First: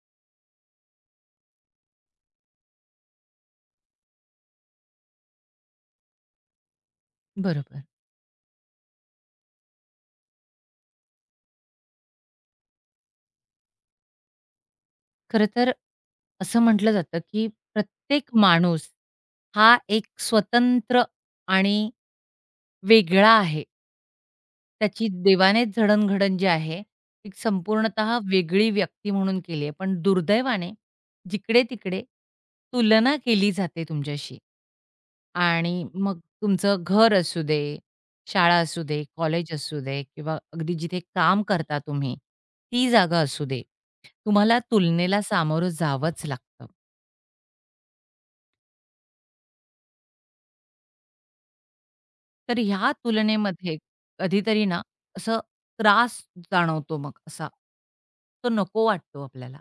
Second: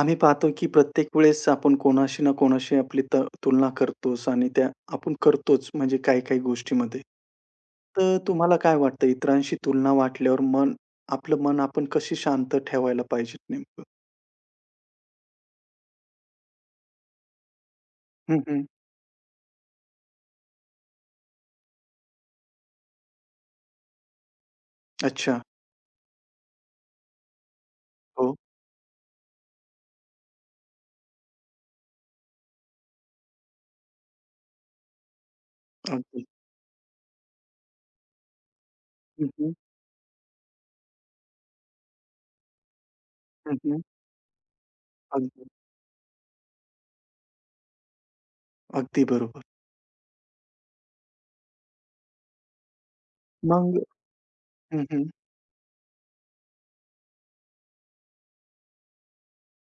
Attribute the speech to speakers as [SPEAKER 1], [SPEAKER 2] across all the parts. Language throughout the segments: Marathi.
[SPEAKER 1] आम्ही पाहतो की प्रत्येक वेळेस आपण कोणाशी ना कोणाशी आपली तुलना करतोच आणि त्या आपण करतोच म्हणजे काही-काही गोष्टीमध्ये.
[SPEAKER 2] बरोबर.
[SPEAKER 1] तर तुम्हाला काय वाटतं इतरांशी तुलना वाटल्यावर आपलं मन आपण कशी शांत ठेवायला पाहिजे नेमकं?
[SPEAKER 2] खरं तर असं म्हटलं जातं, की प्रत्येक
[SPEAKER 1] हं, हं.
[SPEAKER 2] माणूस हा एक स्वतंत्र आणि वेगळा आहे. त्याची
[SPEAKER 1] अच्छा.
[SPEAKER 2] देवानेच जडणघडण जी आहे, ती संपूर्णतः
[SPEAKER 1] हो.
[SPEAKER 2] वेगळी व्यक्ती म्हणून केली आहे. पण दुर्दैवाने जिकडे-तिकडे तुलना केली जाते तुमच्याशी. आणि मग
[SPEAKER 1] अगदी.
[SPEAKER 2] तुमचं घर असू दे, शाळा असू दे,
[SPEAKER 1] हं, हं.
[SPEAKER 2] कॉलेज असू दे किंवा अगदी जिथे काम करता तुम्ही, ती जागा असू दे.
[SPEAKER 1] हं,
[SPEAKER 2] तुम्हाला तुलनेला
[SPEAKER 1] अगदी.
[SPEAKER 2] सामोरं जावंच लागतं.
[SPEAKER 1] अगदी बरोबर.
[SPEAKER 2] तर ह्या तुलनेमध्ये
[SPEAKER 1] मग
[SPEAKER 2] कधीतरी ना
[SPEAKER 1] हं, हं.
[SPEAKER 2] असं त्रास जाणवतो मग असा. तो नको वाटतो आपल्याला.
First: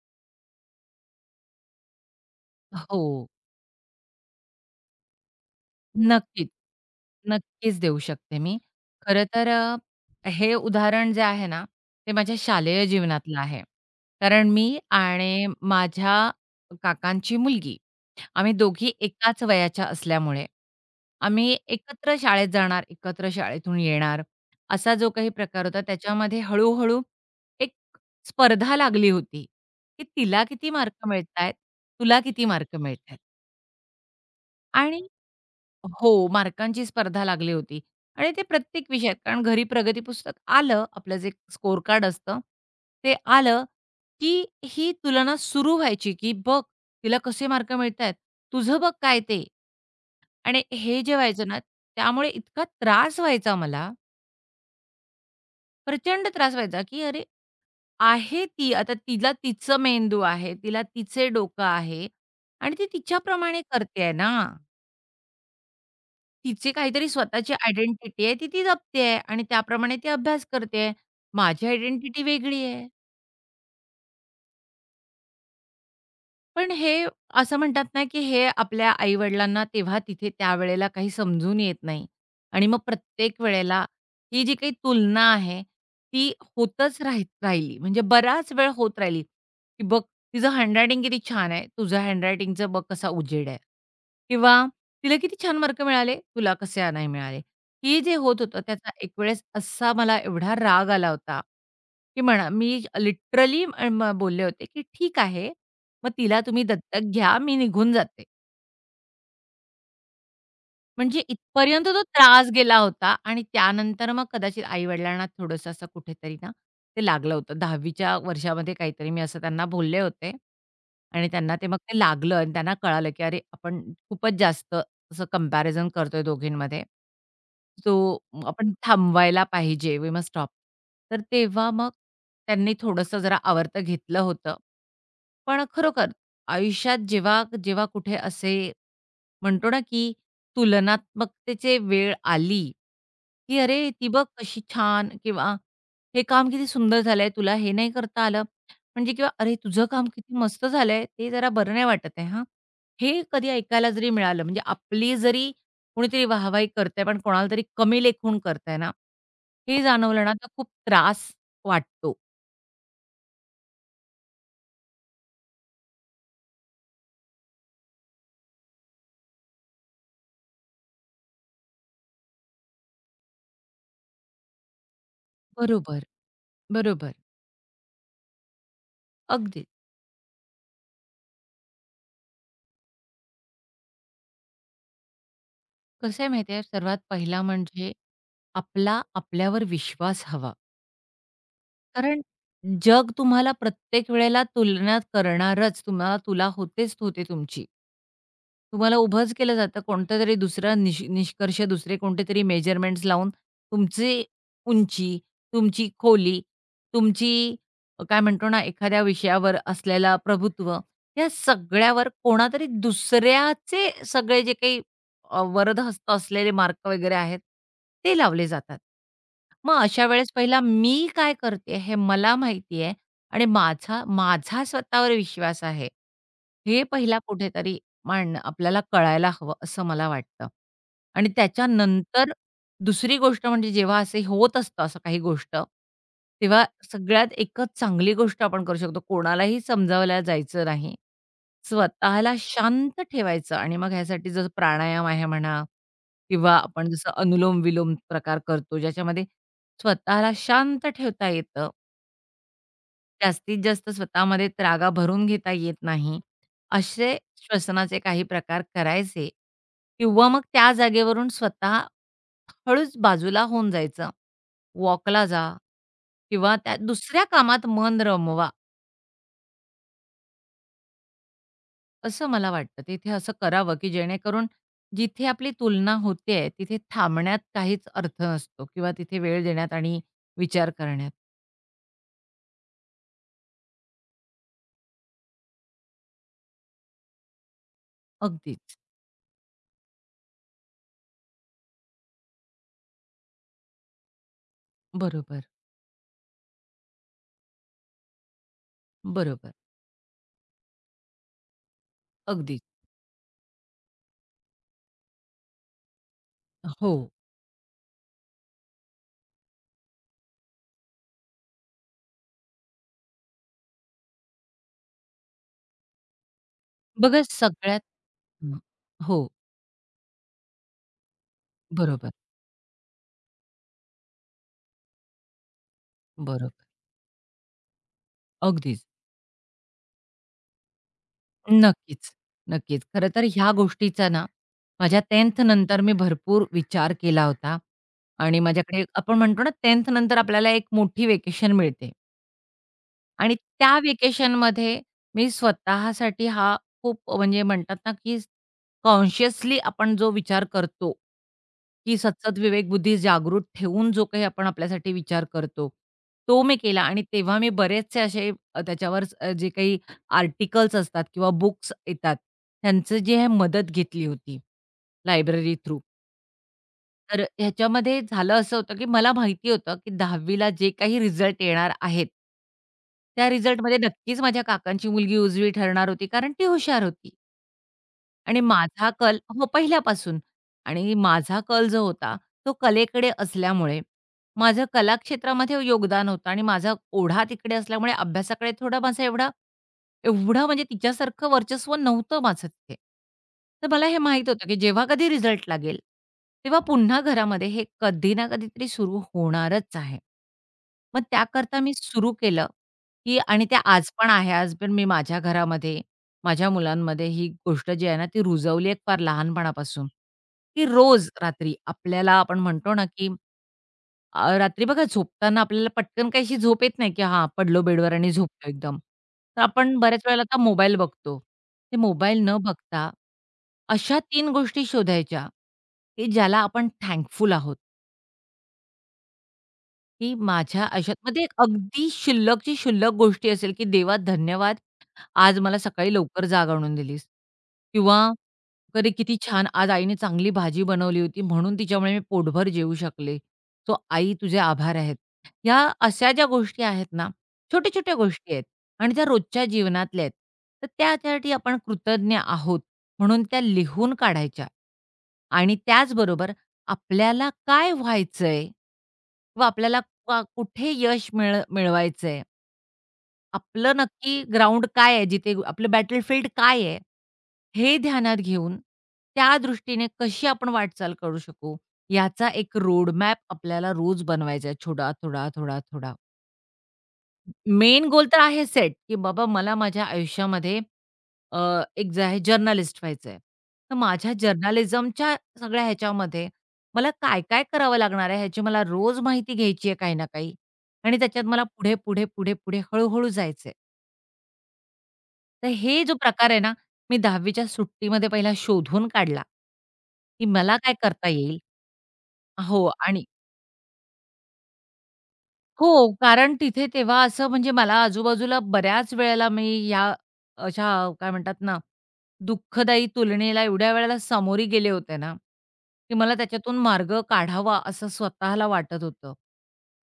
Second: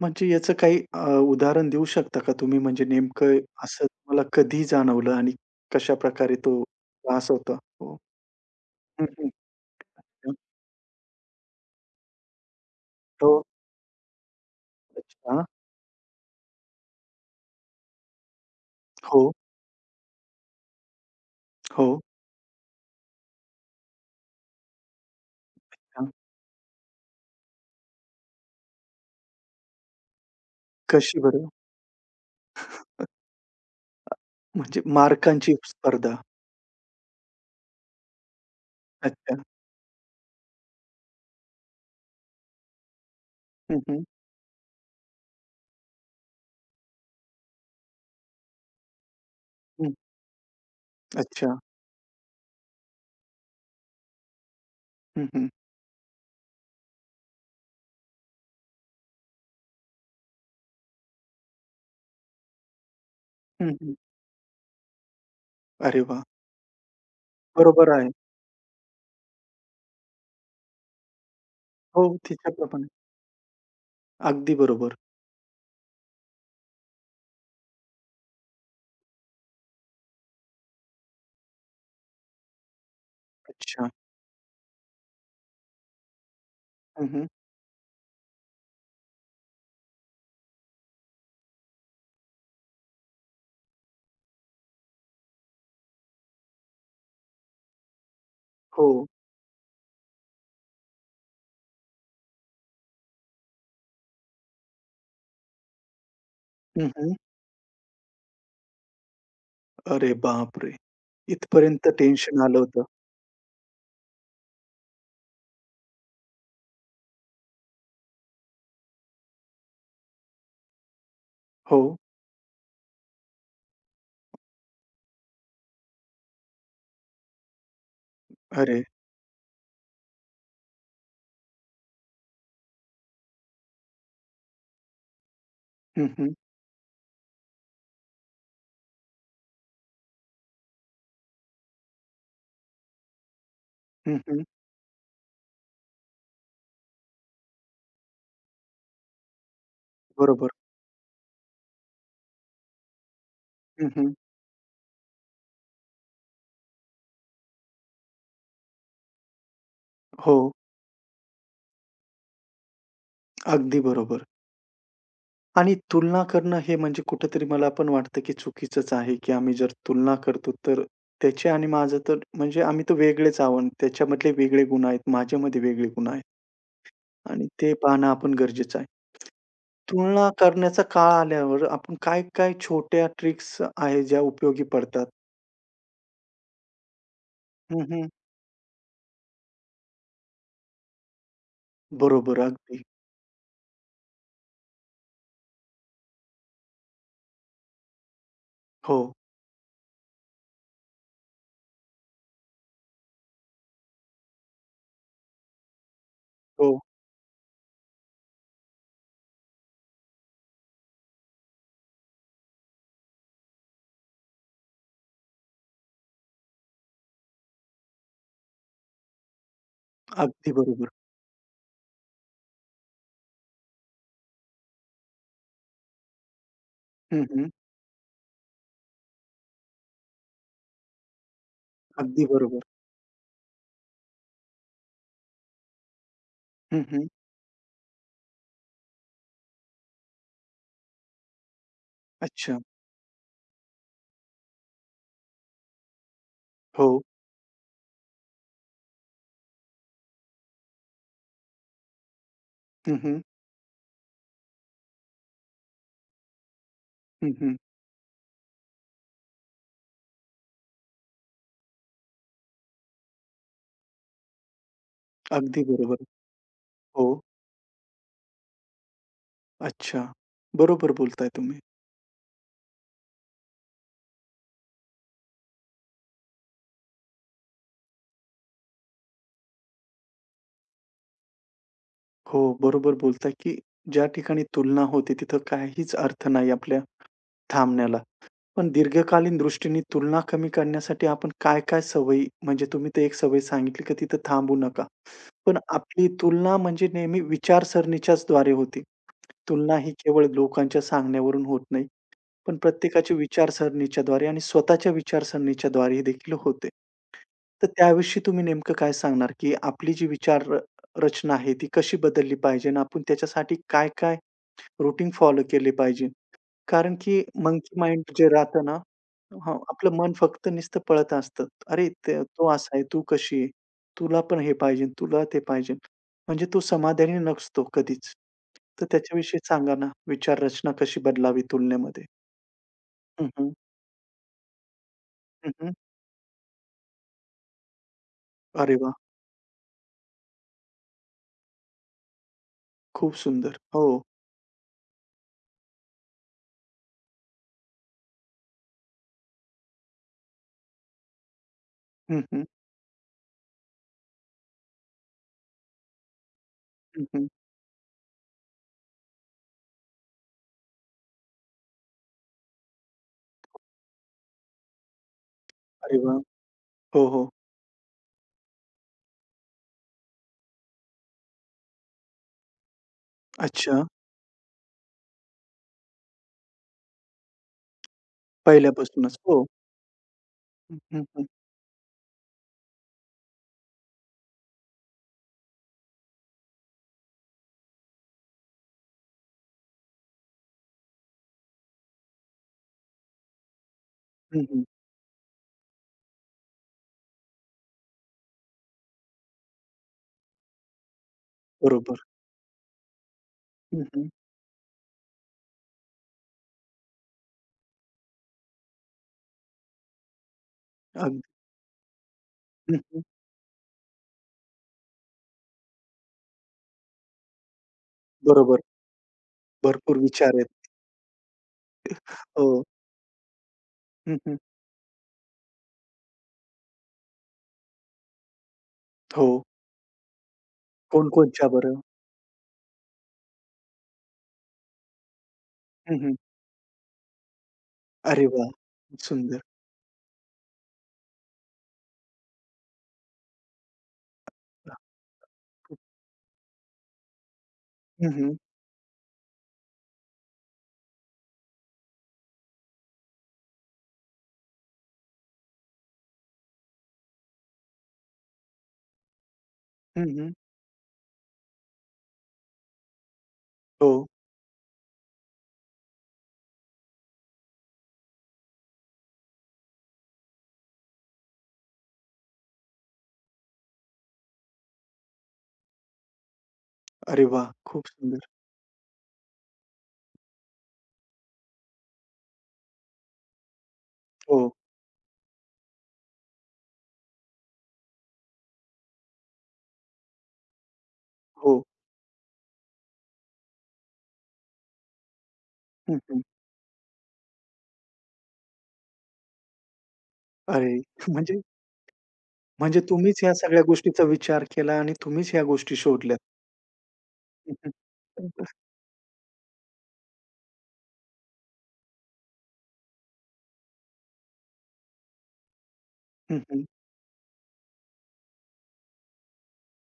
[SPEAKER 1] म्हणजे याचं काही उदाहरण देऊ शकता का तुम्ही? म्हणजे
[SPEAKER 2] हो.
[SPEAKER 1] नेमकं असं तुम्हाला कधी जाणवलं आणि कशाप्रकारे
[SPEAKER 2] नक्कीच.
[SPEAKER 1] तो त्रास होता?
[SPEAKER 2] नक्कीच
[SPEAKER 1] हो.
[SPEAKER 2] देऊ शकते मी.
[SPEAKER 1] हं,
[SPEAKER 2] खरं
[SPEAKER 1] हं.
[SPEAKER 2] तर हे उदाहरण जे आहे ना, ते माझ्या शालेय
[SPEAKER 1] हो.
[SPEAKER 2] जीवनातलं आहे. कारण मी
[SPEAKER 1] अच्छा.
[SPEAKER 2] आणि माझ्या काकांची मुलगी, आम्ही दोघी
[SPEAKER 1] हो,
[SPEAKER 2] एकाच वयाच्या असल्यामुळे, आम्ही
[SPEAKER 1] हो.
[SPEAKER 2] एकत्र शाळेत जाणार, एकत्र शाळेतून येणार, असा जो काही प्रकार होता
[SPEAKER 1] हां.
[SPEAKER 2] त्याच्यामध्ये हळू एक स्पर्धा लागली होती, की तिला किती मार्क
[SPEAKER 1] कशी बरं?
[SPEAKER 2] मिळतायत, तुला किती मार्क
[SPEAKER 1] अ,
[SPEAKER 2] मिळतायत
[SPEAKER 1] म्हणजे
[SPEAKER 2] आणि
[SPEAKER 1] मार्कांची स्पर्धा.
[SPEAKER 2] हो, मार्कांची स्पर्धा लागली होती आणि ते प्रत्येक विषयात.
[SPEAKER 1] अच्छा.
[SPEAKER 2] कारण घरी प्रगती पुस्तक आलं, आपलं जे स्कोर कार्ड असतं, ते आलं,
[SPEAKER 1] हं, हं.
[SPEAKER 2] की ही तुलना सुरू व्हायची, की "बघ, तिला कसे मार्क मिळतायत, तुझं बघ काय ते."
[SPEAKER 1] हं.
[SPEAKER 2] आणि हे जे व्हायचं
[SPEAKER 1] अच्छा.
[SPEAKER 2] ना, त्यामुळे इतका त्रास व्हायचा मला,
[SPEAKER 1] हं, हं.
[SPEAKER 2] प्रचंड त्रास व्हायचा, की अरे, आहे ती, आता तिला तिचं मेंदू आहे, तिला तिचे डोकं आहे आणि ती तिच्याप्रमाणे
[SPEAKER 1] हं, हं.
[SPEAKER 2] करते आहे ना.
[SPEAKER 1] अरे वाह!
[SPEAKER 2] तिची काहीतरी स्वतःची
[SPEAKER 1] बरोबर आहे.
[SPEAKER 2] आयडेंटिटी आहे, ती ती जपते आणि त्याप्रमाणे ती अभ्यास करते आहे. माझी
[SPEAKER 1] हो,
[SPEAKER 2] आयडेंटिटी वेगळी
[SPEAKER 1] तिच्याप्रमाणे.
[SPEAKER 2] आहे.
[SPEAKER 1] अगदी बरोबर.
[SPEAKER 2] पण हे असं म्हणतात ना, की हे आपल्या आई-वडिलांना तेव्हा तिथे त्यावेळेला काही समजून येत नाही आणि मग प्रत्येक वेळेला
[SPEAKER 1] अच्छा.
[SPEAKER 2] ही जी काही तुलना आहे, ती होतच
[SPEAKER 1] हं,
[SPEAKER 2] राही
[SPEAKER 1] हं.
[SPEAKER 2] राहिली. म्हणजे बराच वेळ होत राहिली, की "बघ, तिचं हँडरायटिंग किती छान आहे. तुझं हँडरायटिंगचं बघ कसा उजेड आहे." किंवा "तिला किती छान मार्क मिळाले, तुला कसे नाही मिळाले." हे जे होत होतं
[SPEAKER 1] हो.
[SPEAKER 2] त्याचा एक वेळेस असा मला एवढा राग आला होता, की म्हणा मी लिटरली बोलले होते, की "ठीक आहे, मग तिला तुम्ही
[SPEAKER 1] हं,
[SPEAKER 2] दत्तक
[SPEAKER 1] हं.
[SPEAKER 2] घ्या, मी निघून जाते.
[SPEAKER 1] अरे बापरे!
[SPEAKER 2] म्हणजे इथपर्यंत
[SPEAKER 1] इथपर्यंत
[SPEAKER 2] तो
[SPEAKER 1] टेन्शन
[SPEAKER 2] त्रास
[SPEAKER 1] आलं
[SPEAKER 2] गेला
[SPEAKER 1] होतं.
[SPEAKER 2] होता आणि त्यानंतर मग कदाचित आई-वडिलांना थोडंसं असं कुठेतरी ना, ते लागलं होतं. 10वीच्या वर्षामध्ये काहीतरी मी असं त्यांना बोलले होते आणि त्यांना ते मग
[SPEAKER 1] हो.
[SPEAKER 2] ते लागलं आणि त्यांना कळालं, की "अरे, आपण खूपच जास्त असं कंपॅरिझन करतोय दोघींमध्ये. सो आपण
[SPEAKER 1] अरे!
[SPEAKER 2] थांबवायला पाहिजे. We must stop." तर तेव्हा मग त्यांनी थोडंसं जरा आवर्त घेतलं होतं. पण
[SPEAKER 1] हं,
[SPEAKER 2] खरोखर
[SPEAKER 1] हं.
[SPEAKER 2] आयुष्यात जेव्हा जेव्हा कुठे असे म्हणतो ना, की तुलनात्मकतेचे वेळ आली, की "अरे, ती
[SPEAKER 1] हं,
[SPEAKER 2] बघ
[SPEAKER 1] हं.
[SPEAKER 2] कशी छान" किंवा "हे काम किती सुंदर झालंय, तुला हे नाही करता आलं." म्हणजे किंवा "अरे, तुझं काम किती
[SPEAKER 1] बरोबर.
[SPEAKER 2] मस्त झालंय, ते जरा बरं नाही वाटत आहे हां." हे कधी
[SPEAKER 1] हं,
[SPEAKER 2] ऐकायला जरी
[SPEAKER 1] हं.
[SPEAKER 2] मिळालं, म्हणजे आपली जरी कोणीतरी वाहवाही करतंय, पण कोणाला तरी कमी लेखून करतंय ना, हे जाणवलं ना, तर
[SPEAKER 1] हो.
[SPEAKER 2] खूप त्रास वाटतो.
[SPEAKER 1] अगदी बरोबर. आणि तुलना करणं हे म्हणजे कुठेतरी मला पण वाटतं, की चुकीचंच आहे, की आम्ही जर तुलना करतो, तर त्याचे आणि माझं तर म्हणजे आम्ही तर वेगळेच आहोत. त्याच्यामधले वेगळे गुण आहेत, माझ्यामध्ये वेगळे
[SPEAKER 2] बरोबर,
[SPEAKER 1] गुण आहेत
[SPEAKER 2] बरोबर.
[SPEAKER 1] आणि ते पाहणं आपण गरजेचं आहे.
[SPEAKER 2] अगदी.
[SPEAKER 1] तुलना करण्याचा काळ आल्यावर आपण काय-काय छोट्या ट्रिक्स आहेत, ज्या उपयोगी पडतात?
[SPEAKER 2] कसं आहे माहिती आहे, सर्वात पहिला
[SPEAKER 1] हं,
[SPEAKER 2] म्हणजे
[SPEAKER 1] हं.
[SPEAKER 2] आपला आपल्यावर विश्वास हवा. कारण
[SPEAKER 1] बरोबर, अगदी.
[SPEAKER 2] जग तुम्हाला प्रत्येक वेळेला तुलना करणारच. तुम्हाला तुला होतेच होते तुमची. तुम्हाला
[SPEAKER 1] हो,
[SPEAKER 2] उभंच केलं जातं. कोणतातरी दुसरा निष्कर्ष दुसरे कोणतेतरी मेजरमेंट्स लावून तुमची उंची, तुमची खोली,
[SPEAKER 1] हो.
[SPEAKER 2] तुमची काय म्हणतो ना, एखाद्या विषयावर असलेला प्रभुत्व, या सगळ्यावर कोणातरी दुसऱ्याचे सगळे जे काही वरदहस्त असलेले मार्क वगैरे आहेत, ते लावले जातात. मग अशा वेळेस
[SPEAKER 1] अगदी
[SPEAKER 2] पहिला
[SPEAKER 1] बरोबर.
[SPEAKER 2] मी काय करते हे मला माहिती आहे आणि माझा माझा स्वतःवर विश्वास आहे. हे पहिला
[SPEAKER 1] हं, हं.
[SPEAKER 2] कुठेतरी मांडणं आपल्याला कळायला हवं असं मला वाटतं आणि
[SPEAKER 1] अगदी
[SPEAKER 2] त्याच्यानंतर
[SPEAKER 1] बरोबर.
[SPEAKER 2] दुसरी गोष्ट म्हणजे जेव्हा असे होत असतं असं काही गोष्ट, तेव्हा
[SPEAKER 1] हं, हं.
[SPEAKER 2] सगळ्यात एकच चांगली गोष्ट आपण करू शकतो, कोणालाही समजावल्या जायचं नाही. स्वतःला
[SPEAKER 1] अच्छा.
[SPEAKER 2] शांत ठेवायचं आणि मग ह्यासाठी जसं प्राणायाम आहे म्हणा किंवा
[SPEAKER 1] हो.
[SPEAKER 2] आपण जसं अनुलोम-विलोम प्रकार करतो, ज्याच्यामध्ये स्वतःला शांत ठेवता येतं
[SPEAKER 1] हं, हं.
[SPEAKER 2] जास्तीत जास्त स्वतःमध्ये रागा भरून घेता येत नाही, असे
[SPEAKER 1] हं, हं.
[SPEAKER 2] श्वसनाचे काही प्रकार करायचे किंवा मग त्या जागेवरून स्वतः हळूच बाजूला होऊन जायचं. वॉकला जा
[SPEAKER 1] अगदी बरोबर.
[SPEAKER 2] किंवा त्या
[SPEAKER 1] हो.
[SPEAKER 2] दुसऱ्या कामात मन रमवा,
[SPEAKER 1] अच्छा. बरोबर बोलताय तुम्ही.
[SPEAKER 2] असं मला वाटतं. तिथे असं करावं, की जेणेकरून जिथे आपली तुलना होतेय, तिथे थांबण्यात काहीच अर्थ नसतो किंवा तिथे वेळ देण्यात आणि विचार करण्यात.
[SPEAKER 1] हो, बरोबर बोलताय, की ज्या ठिकाणी तुलना होते तिथं काहीच अर्थ नाही आपल्या थांबण्याला. पण
[SPEAKER 2] अगदीच.
[SPEAKER 1] दीर्घकालीन दृष्टीने तुलना कमी करण्यासाठी आपण काय-काय सवयी म्हणजे तुम्ही तर एक सवय सांगितली की तिथं थांबू नका.
[SPEAKER 2] बरोबर,
[SPEAKER 1] पण आपली तुलना म्हणजे नेहमी विचारसरणीच्याच द्वारे होते.
[SPEAKER 2] बरोबर.
[SPEAKER 1] तुलना ही केवळ लोकांच्या सांगण्यावरून होत नाही. पण
[SPEAKER 2] अगदीच.
[SPEAKER 1] प्रत्येकाच्या विचारसरणीच्याद्वारे आणि स्वतःच्या विचारसरणीच्याद्वारे देखील होते.
[SPEAKER 2] हो.
[SPEAKER 1] तर त्याविषयी तुम्ही नेमकं काय सांगणार, की आपली जी विचार र रचना आहे ती कशी बदलली पाहिजे आणि आपण त्याच्यासाठी काय-काय रूटीन फॉलो केले पाहिजे? कारण की
[SPEAKER 2] बघा
[SPEAKER 1] मंकी
[SPEAKER 2] सगळ्यात
[SPEAKER 1] माइंड जे
[SPEAKER 2] हं.
[SPEAKER 1] राहतं ना
[SPEAKER 2] हो,
[SPEAKER 1] हां, आपलं मन फक्त नुसतं पळत असतं. "अरे,
[SPEAKER 2] बरोबर,
[SPEAKER 1] ते तो असा आहे, तू कशी आहे? तुला पण हे पाहिजे, तुला ते पाहिजे." म्हणजे
[SPEAKER 2] बरोबर.
[SPEAKER 1] तो समाधानी नसतो कधीच.
[SPEAKER 2] अगदीच.
[SPEAKER 1] तर त्याच्याविषयी सांगा ना, विचार रचना कशी बदलावी तुलनेमध्ये?
[SPEAKER 2] नक्कीच, नक्कीच. खरं तर ह्या गोष्टीचा ना, माझ्या 10th
[SPEAKER 1] हं, हं.
[SPEAKER 2] नंतर मी भरपूर विचार केला होता आणि
[SPEAKER 1] अरे
[SPEAKER 2] माझ्याकडे
[SPEAKER 1] वाह!
[SPEAKER 2] आपण म्हणतो ना, 10th नंतर आपल्याला एक मोठी वेकेशन मिळते.
[SPEAKER 1] खूप
[SPEAKER 2] आणि
[SPEAKER 1] सुंदर.
[SPEAKER 2] त्या
[SPEAKER 1] हो.
[SPEAKER 2] व्हेकेशनमध्ये मी स्वतःसाठी हा खूप म्हणजे म्हणतात ना, की कॉन्शियसली आपण जो विचार करतो, की
[SPEAKER 1] हं,
[SPEAKER 2] सतत
[SPEAKER 1] हं.
[SPEAKER 2] विवेकबुद्धी जागृत ठेवून जो काही आपण आपल्यासाठी विचार करतो, तो मी केला आणि
[SPEAKER 1] हं, हं.
[SPEAKER 2] तेव्हा मी बरेचसे असे त्याच्यावर जे काही आर्टिकल्स असतात किंवा बुक्स येतात, त्यांचं जे आहे मदत घेतली होती लायब्ररी थ्रू.
[SPEAKER 1] अरे वाह! हो,
[SPEAKER 2] तर
[SPEAKER 1] हो.
[SPEAKER 2] ह्याच्यामध्ये झालं असं होतं, की मला माहिती होतं, की 10वी ला जे काही रिझल्ट येणार आहेत, त्या रिझल्टमध्ये
[SPEAKER 1] अच्छा.
[SPEAKER 2] नक्कीच माझ्या काकांची मुलगी उजवी ठरणार होती, कारण ती हुशार होती आणि माझा
[SPEAKER 1] पहिल्यापासूनच.
[SPEAKER 2] कल
[SPEAKER 1] हो.
[SPEAKER 2] हो, पहिल्यापासून
[SPEAKER 1] हं,
[SPEAKER 2] आणि
[SPEAKER 1] हं, हं.
[SPEAKER 2] माझा कल जो होता, तो कलेकडे असल्यामुळे माझं कलाक्षेत्रामध्ये योगदान होतं आणि माझा ओढा तिकडे असल्यामुळे अभ्यासाकडे थोडा माझा एवढं म्हणजे तिच्यासारखं वर्चस्व नव्हतं माझं तिथे. तर मला हे माहीत
[SPEAKER 1] हं,
[SPEAKER 2] होतं, की
[SPEAKER 1] हं.
[SPEAKER 2] जेव्हा कधी रिझल्ट लागेल, तेव्हा पुन्हा घरामध्ये हे कधी ना कधीतरी सुरू होणारच आहे. मग त्याकरता मी
[SPEAKER 1] बरोबर.
[SPEAKER 2] सुरू केलं, की आणि ते
[SPEAKER 1] हं,
[SPEAKER 2] आज
[SPEAKER 1] हं.
[SPEAKER 2] पण आहे. आज पण मी माझ्या घरामध्ये, माझ्या मुलांमध्ये ही गोष्ट जी आहे ना, ती रुजवली आहे फार लहानपणापासून, की रोज
[SPEAKER 1] अगदी.
[SPEAKER 2] रात्री आपल्याला आपण
[SPEAKER 1] हं,
[SPEAKER 2] म्हणतो ना,
[SPEAKER 1] हं.
[SPEAKER 2] की रात्री बघा झोपताना आपल्याला पटकन काहीशी झोप येत नाही, की हां, पडलो बेडवर आणि झोपलो
[SPEAKER 1] बरोबर.
[SPEAKER 2] एकदम. तर आपण
[SPEAKER 1] भरपूर
[SPEAKER 2] बऱ्याच वेळेला
[SPEAKER 1] विचार
[SPEAKER 2] आता
[SPEAKER 1] आहेत.
[SPEAKER 2] मोबाईल बघतो. ते मोबाईल न
[SPEAKER 1] हो.
[SPEAKER 2] बघता अशा
[SPEAKER 1] हं,
[SPEAKER 2] तीन
[SPEAKER 1] हं.
[SPEAKER 2] गोष्टी शोधायच्या, की ज्याला आपण थँकफुल आहोत.
[SPEAKER 1] हो.
[SPEAKER 2] की माझ्या आयुष्यात मग
[SPEAKER 1] कोणकोणच्या बरं?
[SPEAKER 2] अगदी शिल्लकची शिल्लक गोष्टी असेल, की "देवा धन्यवाद, आज मला सकाळी
[SPEAKER 1] हं, हं.
[SPEAKER 2] लवकर जाग आणून दिलीस." किंवा
[SPEAKER 1] अरे वाह!
[SPEAKER 2] "अरे किती
[SPEAKER 1] सुंदर.
[SPEAKER 2] छान! आज आईने चांगली भाजी बनवली होती, म्हणून तिच्यामुळे मी पोटभर जेवू शकले. सो आई तुझे आभार आहेत." ह्या अशा ज्या गोष्टी आहेत ना, छोट्या-छोट्या
[SPEAKER 1] हं,
[SPEAKER 2] गोष्टी
[SPEAKER 1] हं.
[SPEAKER 2] आहेत आणि त्या रोजच्या जीवनातल्या आहेत. तर त्यासाठी आपण कृतज्ञ आहोत म्हणून त्या लिहून काढायच्या आणि त्याचबरोबर आपल्याला काय व्हायचंय व आपल्याला
[SPEAKER 1] हं,
[SPEAKER 2] का
[SPEAKER 1] हं.
[SPEAKER 2] कुठे यश मिळवायचंय. आपलं
[SPEAKER 1] हो.
[SPEAKER 2] नक्की ग्राउंड काय आहे, जिथे आपलं बॅटलफील्ड काय आहे, हे ध्यानात घेऊन त्या दृष्टीने कशी आपण वाटचाल करू शकू, याचा एक रोडमॅप आपल्याला रोज बनवायचा आहे, थोडा, थोडा, थोडा, थोडा.
[SPEAKER 1] अरे वाह!
[SPEAKER 2] मेन
[SPEAKER 1] खूप
[SPEAKER 2] गोल तर
[SPEAKER 1] सुंदर.
[SPEAKER 2] आहे सेट, की बाबा मला माझ्या आयुष्यामध्ये एक जे आहे जर्नलिस्ट व्हायचं आहे. तर माझ्या
[SPEAKER 1] हो,
[SPEAKER 2] जर्नलिझमच्या सगळ्या ह्याच्यामध्ये मला काय-काय करावं लागणार आहे ह्याची मला रोज माहिती घ्यायची आहे काही ना काही आणि त्याच्यात मला
[SPEAKER 1] हो.
[SPEAKER 2] पुढे, पुढे, पुढे, पुढे हळू-हळू जायचं आहे. तर हे जो
[SPEAKER 1] हं, हं.
[SPEAKER 2] प्रकार आहे ना, मी 10वी सुट्टीमध्ये पहिला शोधून काढला, की मला
[SPEAKER 1] अरे
[SPEAKER 2] काय करता येईल
[SPEAKER 1] म्हणजे
[SPEAKER 2] हो
[SPEAKER 1] म्हणजे
[SPEAKER 2] आणि
[SPEAKER 1] तुम्हीच या सगळ्या गोष्टीचा विचार केला आणि तुम्हीच ह्या गोष्टी
[SPEAKER 2] हो,
[SPEAKER 1] शोधल्यात.
[SPEAKER 2] कारण तिथे तेव्हा असं म्हणजे
[SPEAKER 1] हं, हं.
[SPEAKER 2] मला आजूबाजूला बऱ्याच वेळेला मी या अशा काय म्हणतात ना, दुःखदायी तुलनेला एवढ्या वेळेला सामोरी गेले होते ना, की मला
[SPEAKER 1] हं,
[SPEAKER 2] त्याच्यातून
[SPEAKER 1] हं.
[SPEAKER 2] मार्ग काढावा असं स्वतःला वाटत होतं.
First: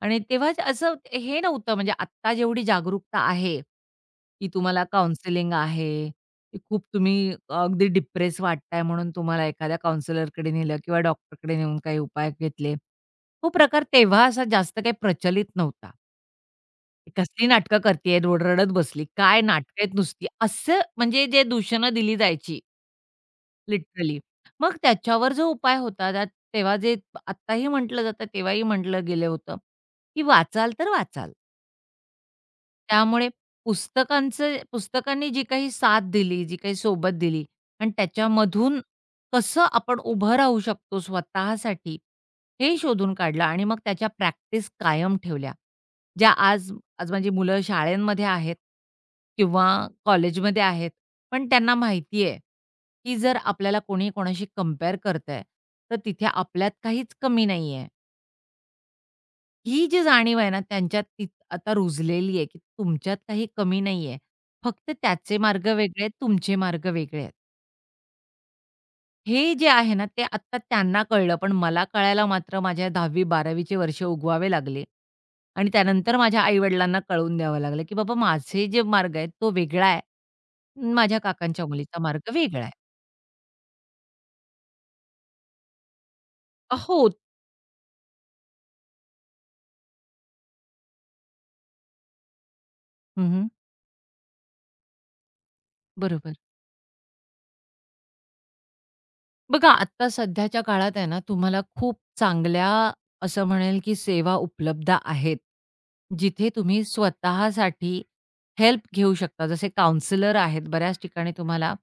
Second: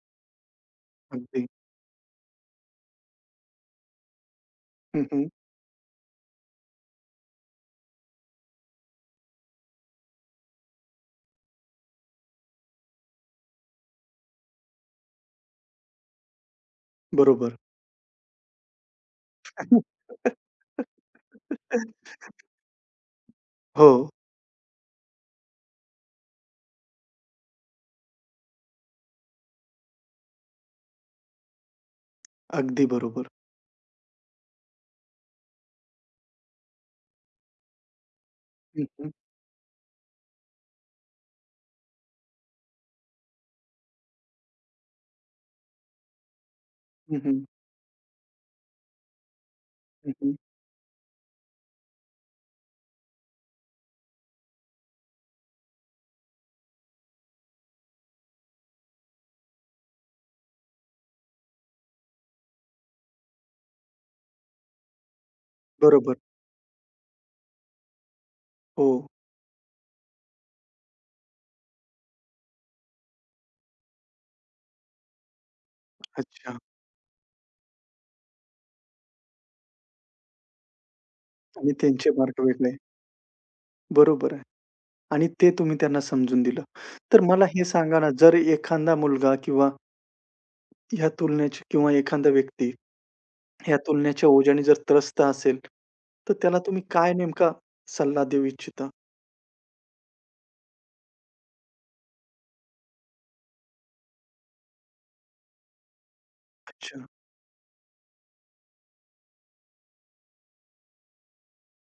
[SPEAKER 2] आणि तेव्हाच असं हे
[SPEAKER 1] अगदी.
[SPEAKER 2] नव्हतं म्हणजे आत्ता जेवढी जागरूकता आहे, की तुम्हाला
[SPEAKER 1] हं, हं.
[SPEAKER 2] काउन्सिलिंग आहे, की खूप तुम्ही अगदी डिप्रेस वाटताय म्हणून तुम्हाला एखाद्या काउन्सिलरकडे नेलं किंवा डॉक्टरकडे नेऊन काही उपाय घेतले. तो प्रकार तेव्हा असा जास्त काही प्रचलित नव्हता. कसली
[SPEAKER 1] बरोबर.
[SPEAKER 2] नाटकं करतीये, रोड रडत बसली. काय नाटकं आहेत नुसती. असं म्हणजे जे दूषणं दिली जायची
[SPEAKER 1] हो,
[SPEAKER 2] लिटरली. मग त्याच्यावर जो उपाय होता त्यात तेव्हा जे आत्ताही म्हटलं जातं, तेव्हाही म्हटलं गेलं होतं, की वाचाल तर वाचाल.
[SPEAKER 1] अगदी बरोबर.
[SPEAKER 2] त्यामुळे पुस्तकांनी जी काही साथ दिली, जी काही सोबत दिली आणि त्याच्यामधून
[SPEAKER 1] हं, हं.
[SPEAKER 2] कसं आपण उभं राहू शकतो स्वतःसाठी, हे शोधून काढलं आणि मग त्याच्या प्रॅक्टिस कायम ठेवल्या. ज्या आज आज
[SPEAKER 1] हं,
[SPEAKER 2] माझी
[SPEAKER 1] हं.
[SPEAKER 2] मुलं शाळेमध्ये आहेत किंवा
[SPEAKER 1] हं, हं.
[SPEAKER 2] कॉलेजमध्ये आहेत, पण त्यांना माहिती आहे, की जर आपल्याला कोणी कोणाशी कंपेअर करतंय, तर तिथे आपल्यात काहीच कमी नाहीये. ही जी जाणीव आहे ना, त्यांच्यात ती आता रुजलेली आहे, की तुमच्यात काही कमी नाही आहे. फक्त त्याचे मार्ग वेगळे आहेत,
[SPEAKER 1] बरोबर.
[SPEAKER 2] तुमचे मार्ग वेगळे आहेत.
[SPEAKER 1] हो.
[SPEAKER 2] हे जे आहे ना, ते आत्ता त्यांना कळलं. पण मला कळायला मात्र माझ्या 10वी-12वी वर्ष उगवावे लागले आणि त्यानंतर माझ्या
[SPEAKER 1] अच्छा
[SPEAKER 2] आई कळवून द्यावं लागलं, की बाबा माझे जे मार्ग आहेत, तो वेगळा आहे. माझ्या काकांच्या
[SPEAKER 1] आणि
[SPEAKER 2] मुलीचा
[SPEAKER 1] त्यांचे
[SPEAKER 2] मार्ग
[SPEAKER 1] मार्क
[SPEAKER 2] वेगळा
[SPEAKER 1] वेगळे.
[SPEAKER 2] आहे.
[SPEAKER 1] बरोबर आहे आणि ते तुम्ही त्यांना समजून दिलं.
[SPEAKER 2] हो.
[SPEAKER 1] तर मला हे सांगा ना, जर एखादा मुलगा किंवा ह्या तुलनेची किंवा एखादा व्यक्ती
[SPEAKER 2] हं,
[SPEAKER 1] ह्या तुलनेच्या ओझ्याने जर त्रस्त असेल, तर
[SPEAKER 2] बरोबर.
[SPEAKER 1] त्याला तुम्ही काय नेमका सल्ला देऊ इच्छिता?
[SPEAKER 2] बघा, आत्ता सध्याच्या काळात आहे ना, तुम्हाला खूप चांगल्या असं म्हणेल, की सेवा उपलब्ध आहेत. जिथे तुम्ही
[SPEAKER 1] अच्छा.
[SPEAKER 2] स्वतःसाठी हेल्प घेऊ शकता. जसे काउंसलर आहेत. बऱ्याच ठिकाणी तुम्हाला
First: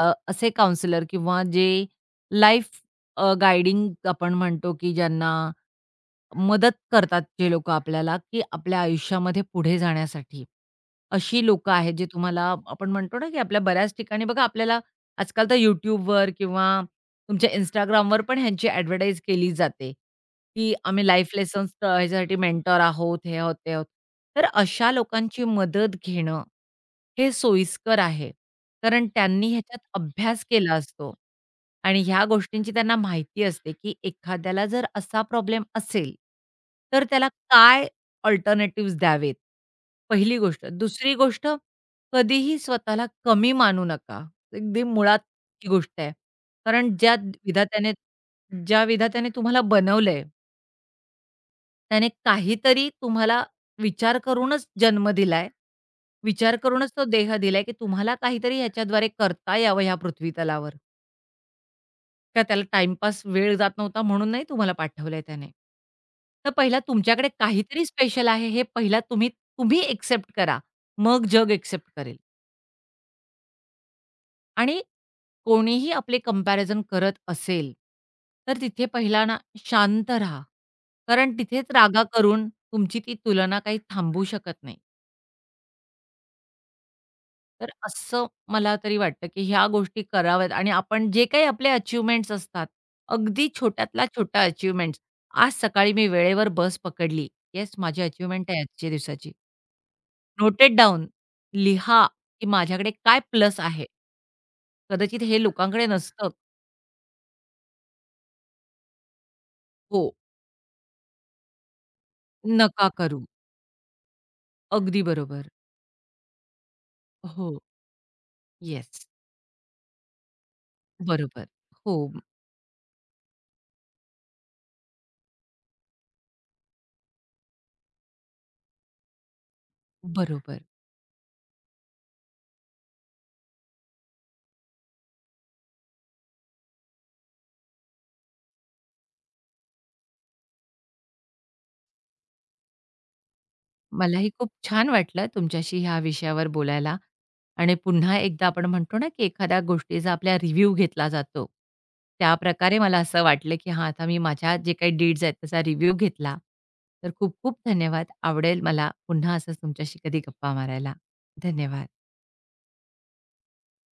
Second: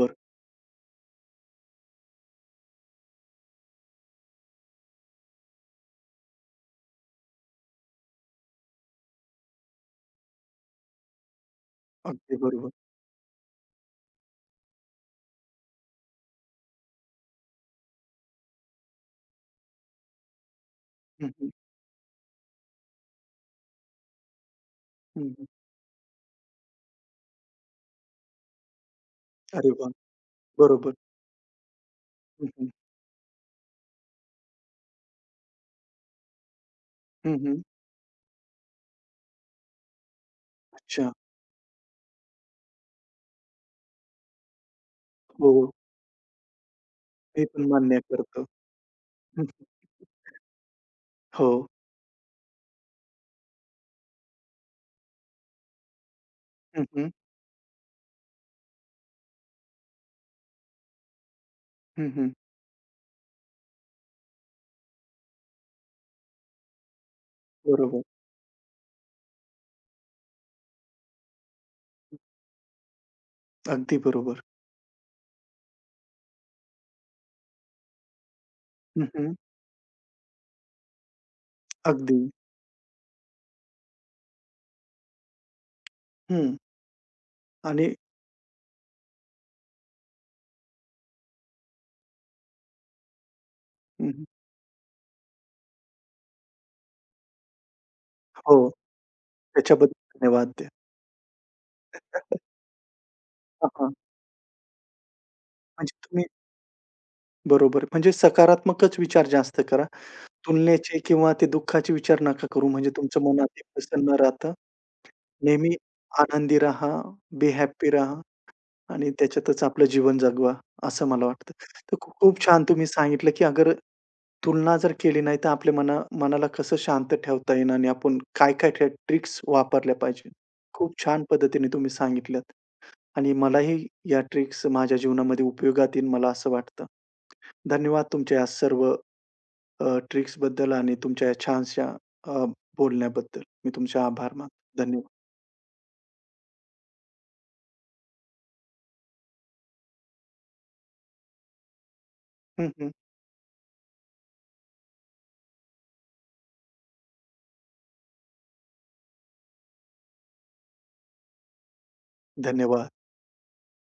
[SPEAKER 2] असे काउंसलर किंवा जे लाईफ अ, आपण म्हणतो, की ज्यांना मदत करतात जे लोकं आपल्याला, की आपल्या आयुष्यामध्ये पुढे जाण्यासाठी. अशी लोकं आहेत, जे
[SPEAKER 1] अगदी
[SPEAKER 2] तुम्हाला
[SPEAKER 1] बरोबर.
[SPEAKER 2] आपण म्हणतो ना, की आपल्या बऱ्याच ठिकाणी बघा आपल्याला आजकाल तर YouTubeवर किंवा तुमच्या Instagramवर पण ह्यांची ॲडव्हर्टाइज केली जाते, की आम्ही
[SPEAKER 1] हं,
[SPEAKER 2] लाईफ
[SPEAKER 1] हं.
[SPEAKER 2] लेसन्स ह्याच्यासाठी मेंटर आहोत, हे आहोत, ते आहोत. तर अशा
[SPEAKER 1] हं,
[SPEAKER 2] लोकांची
[SPEAKER 1] हं.
[SPEAKER 2] मदत घेणं हे सोयीस्कर आहे. कारण त्यांनी
[SPEAKER 1] अरे
[SPEAKER 2] ह्याच्यात
[SPEAKER 1] वाह!
[SPEAKER 2] अभ्यास केला
[SPEAKER 1] बरोबर.
[SPEAKER 2] असतो आणि ह्या
[SPEAKER 1] हं, हं.
[SPEAKER 2] गोष्टींची त्यांना माहिती असते, की एखाद्याला जर असा प्रॉब्लेम असेल, तर त्याला
[SPEAKER 1] हं, हं.
[SPEAKER 2] काय अल्टरनेटिव्हज द्यावेत, पहिली गोष्ट.
[SPEAKER 1] अच्छा.
[SPEAKER 2] दुसरी गोष्ट, कधीही स्वतःला कमी मानू नका. अगदी
[SPEAKER 1] हो,
[SPEAKER 2] मुळातची
[SPEAKER 1] हो.
[SPEAKER 2] गोष्ट आहे. कारण
[SPEAKER 1] मी पण
[SPEAKER 2] विधात्याने
[SPEAKER 1] मान्य करतो.
[SPEAKER 2] ज्या विधात्याने
[SPEAKER 1] हं,
[SPEAKER 2] तुम्हाला
[SPEAKER 1] हं.
[SPEAKER 2] बनवलंय,
[SPEAKER 1] हो.
[SPEAKER 2] त्याने काहीतरी तुम्हाला विचार करूनच जन्म दिलाय. विचार
[SPEAKER 1] हं,
[SPEAKER 2] करूनच तो
[SPEAKER 1] हं.
[SPEAKER 2] देह दिलाय, की तुम्हाला काहीतरी ह्याच्याद्वारे करता यावं ह्या पृथ्वीतलावर.
[SPEAKER 1] हं, हं.
[SPEAKER 2] का त्याला टाईमपास वेळ जात नव्हता म्हणून नाही तुम्हाला पाठवलंय त्याने. तर पहिला तुमच्याकडे काहीतरी
[SPEAKER 1] बरोबर.
[SPEAKER 2] स्पेशल आहे हे पहिला तुम्ही तुम्ही एक्सेप्ट करा. मग जग एक्सेप्ट करेल
[SPEAKER 1] अगदी बरोबर.
[SPEAKER 2] आणि कोणीही आपले कंपॅरिझन करत असेल, तर तिथे
[SPEAKER 1] हं,
[SPEAKER 2] पहिला
[SPEAKER 1] हं.
[SPEAKER 2] ना शांत राहा. कारण तिथेच रागा
[SPEAKER 1] अगदी.
[SPEAKER 2] करून तुमची ती तुलना काही थांबू शकत नाही.
[SPEAKER 1] हं.
[SPEAKER 2] तर
[SPEAKER 1] आणि
[SPEAKER 2] असं मला तरी वाटतं, की ह्या गोष्टी कराव्यात आणि आपण जे काही आपले अचीव्हमेंट्स असतात, अगदी
[SPEAKER 1] हं,
[SPEAKER 2] छोट्यातल्या
[SPEAKER 1] हं.
[SPEAKER 2] छोट्या अचीव्हमेंट्स. आज सकाळी मी वेळेवर बस पकडली. येस, माझी अचीव्हमेंट
[SPEAKER 1] हो.
[SPEAKER 2] आहे आजच्या दिवसाची.
[SPEAKER 1] त्याच्याबद्दल धन्यवाद द्या.
[SPEAKER 2] Noted down. लिहा, की माझ्याकडे काय प्लस
[SPEAKER 1] हां,
[SPEAKER 2] आहे.
[SPEAKER 1] हां.
[SPEAKER 2] कदाचित हे लोकांकडे
[SPEAKER 1] म्हणजे तुम्ही
[SPEAKER 2] नसतं.
[SPEAKER 1] बरोबर. म्हणजे सकारात्मकच विचार जास्त करा.
[SPEAKER 2] हो,
[SPEAKER 1] तुलनेचे किंवा ते दुःखाचे विचार नका करू.
[SPEAKER 2] नका
[SPEAKER 1] म्हणजे तुमचं
[SPEAKER 2] करू.
[SPEAKER 1] मन अति प्रसन्न राहतं.
[SPEAKER 2] अगदी बरोबर.
[SPEAKER 1] नेहमी आनंदी राहा, बी
[SPEAKER 2] हो.
[SPEAKER 1] हॅपी राहा.
[SPEAKER 2] येस.
[SPEAKER 1] आणि त्याच्यातच आपलं जीवन जगवा, असं मला
[SPEAKER 2] बरोबर.
[SPEAKER 1] वाटतं. तर
[SPEAKER 2] हो,
[SPEAKER 1] खूप छान हं. तुम्ही सांगितलं, की अगर तुलना जर केली नाही, तर आपल्या मनाला कसं शांत ठेवता येईल आणि आपण काय-काय त्या ट्रिक्स वापरल्या पाहिजे.
[SPEAKER 2] बरोबर.
[SPEAKER 1] खूप छान पद्धतीने तुम्ही सांगितल्यात आणि मलाही या ट्रिक्स माझ्या जीवनामध्ये उपयोगात येईल, मला असं वाटतं. धन्यवाद तुमच्या या सर्व ट्रिक्सबद्दल आणि तुमच्या या छानशा अ, बोलण्याबद्दल. मी तुमचे
[SPEAKER 2] मलाही
[SPEAKER 1] आभार
[SPEAKER 2] खूप
[SPEAKER 1] मानतो.
[SPEAKER 2] छान
[SPEAKER 1] धन्यवाद.
[SPEAKER 2] वाटलं तुमच्याशी ह्या विषयावर बोलायला आणि पुन्हा एकदा आपण म्हणतो ना, की एखाद्या गोष्टीचा आपला रिव्ह्यू घेतला जातो. त्या
[SPEAKER 1] हं,
[SPEAKER 2] प्रकारे
[SPEAKER 1] हं.
[SPEAKER 2] मला असं वाटलं, की हां, आता मी माझ्या जे काही डीड्स आहेत त्याचा रिव्ह्यू घेतला. तर खूप खूप धन्यवाद. आवडेल मला पुन्हा असंच तुमच्याशी कधी गप्पा मारायला. धन्यवाद.
[SPEAKER 1] धन्यवाद.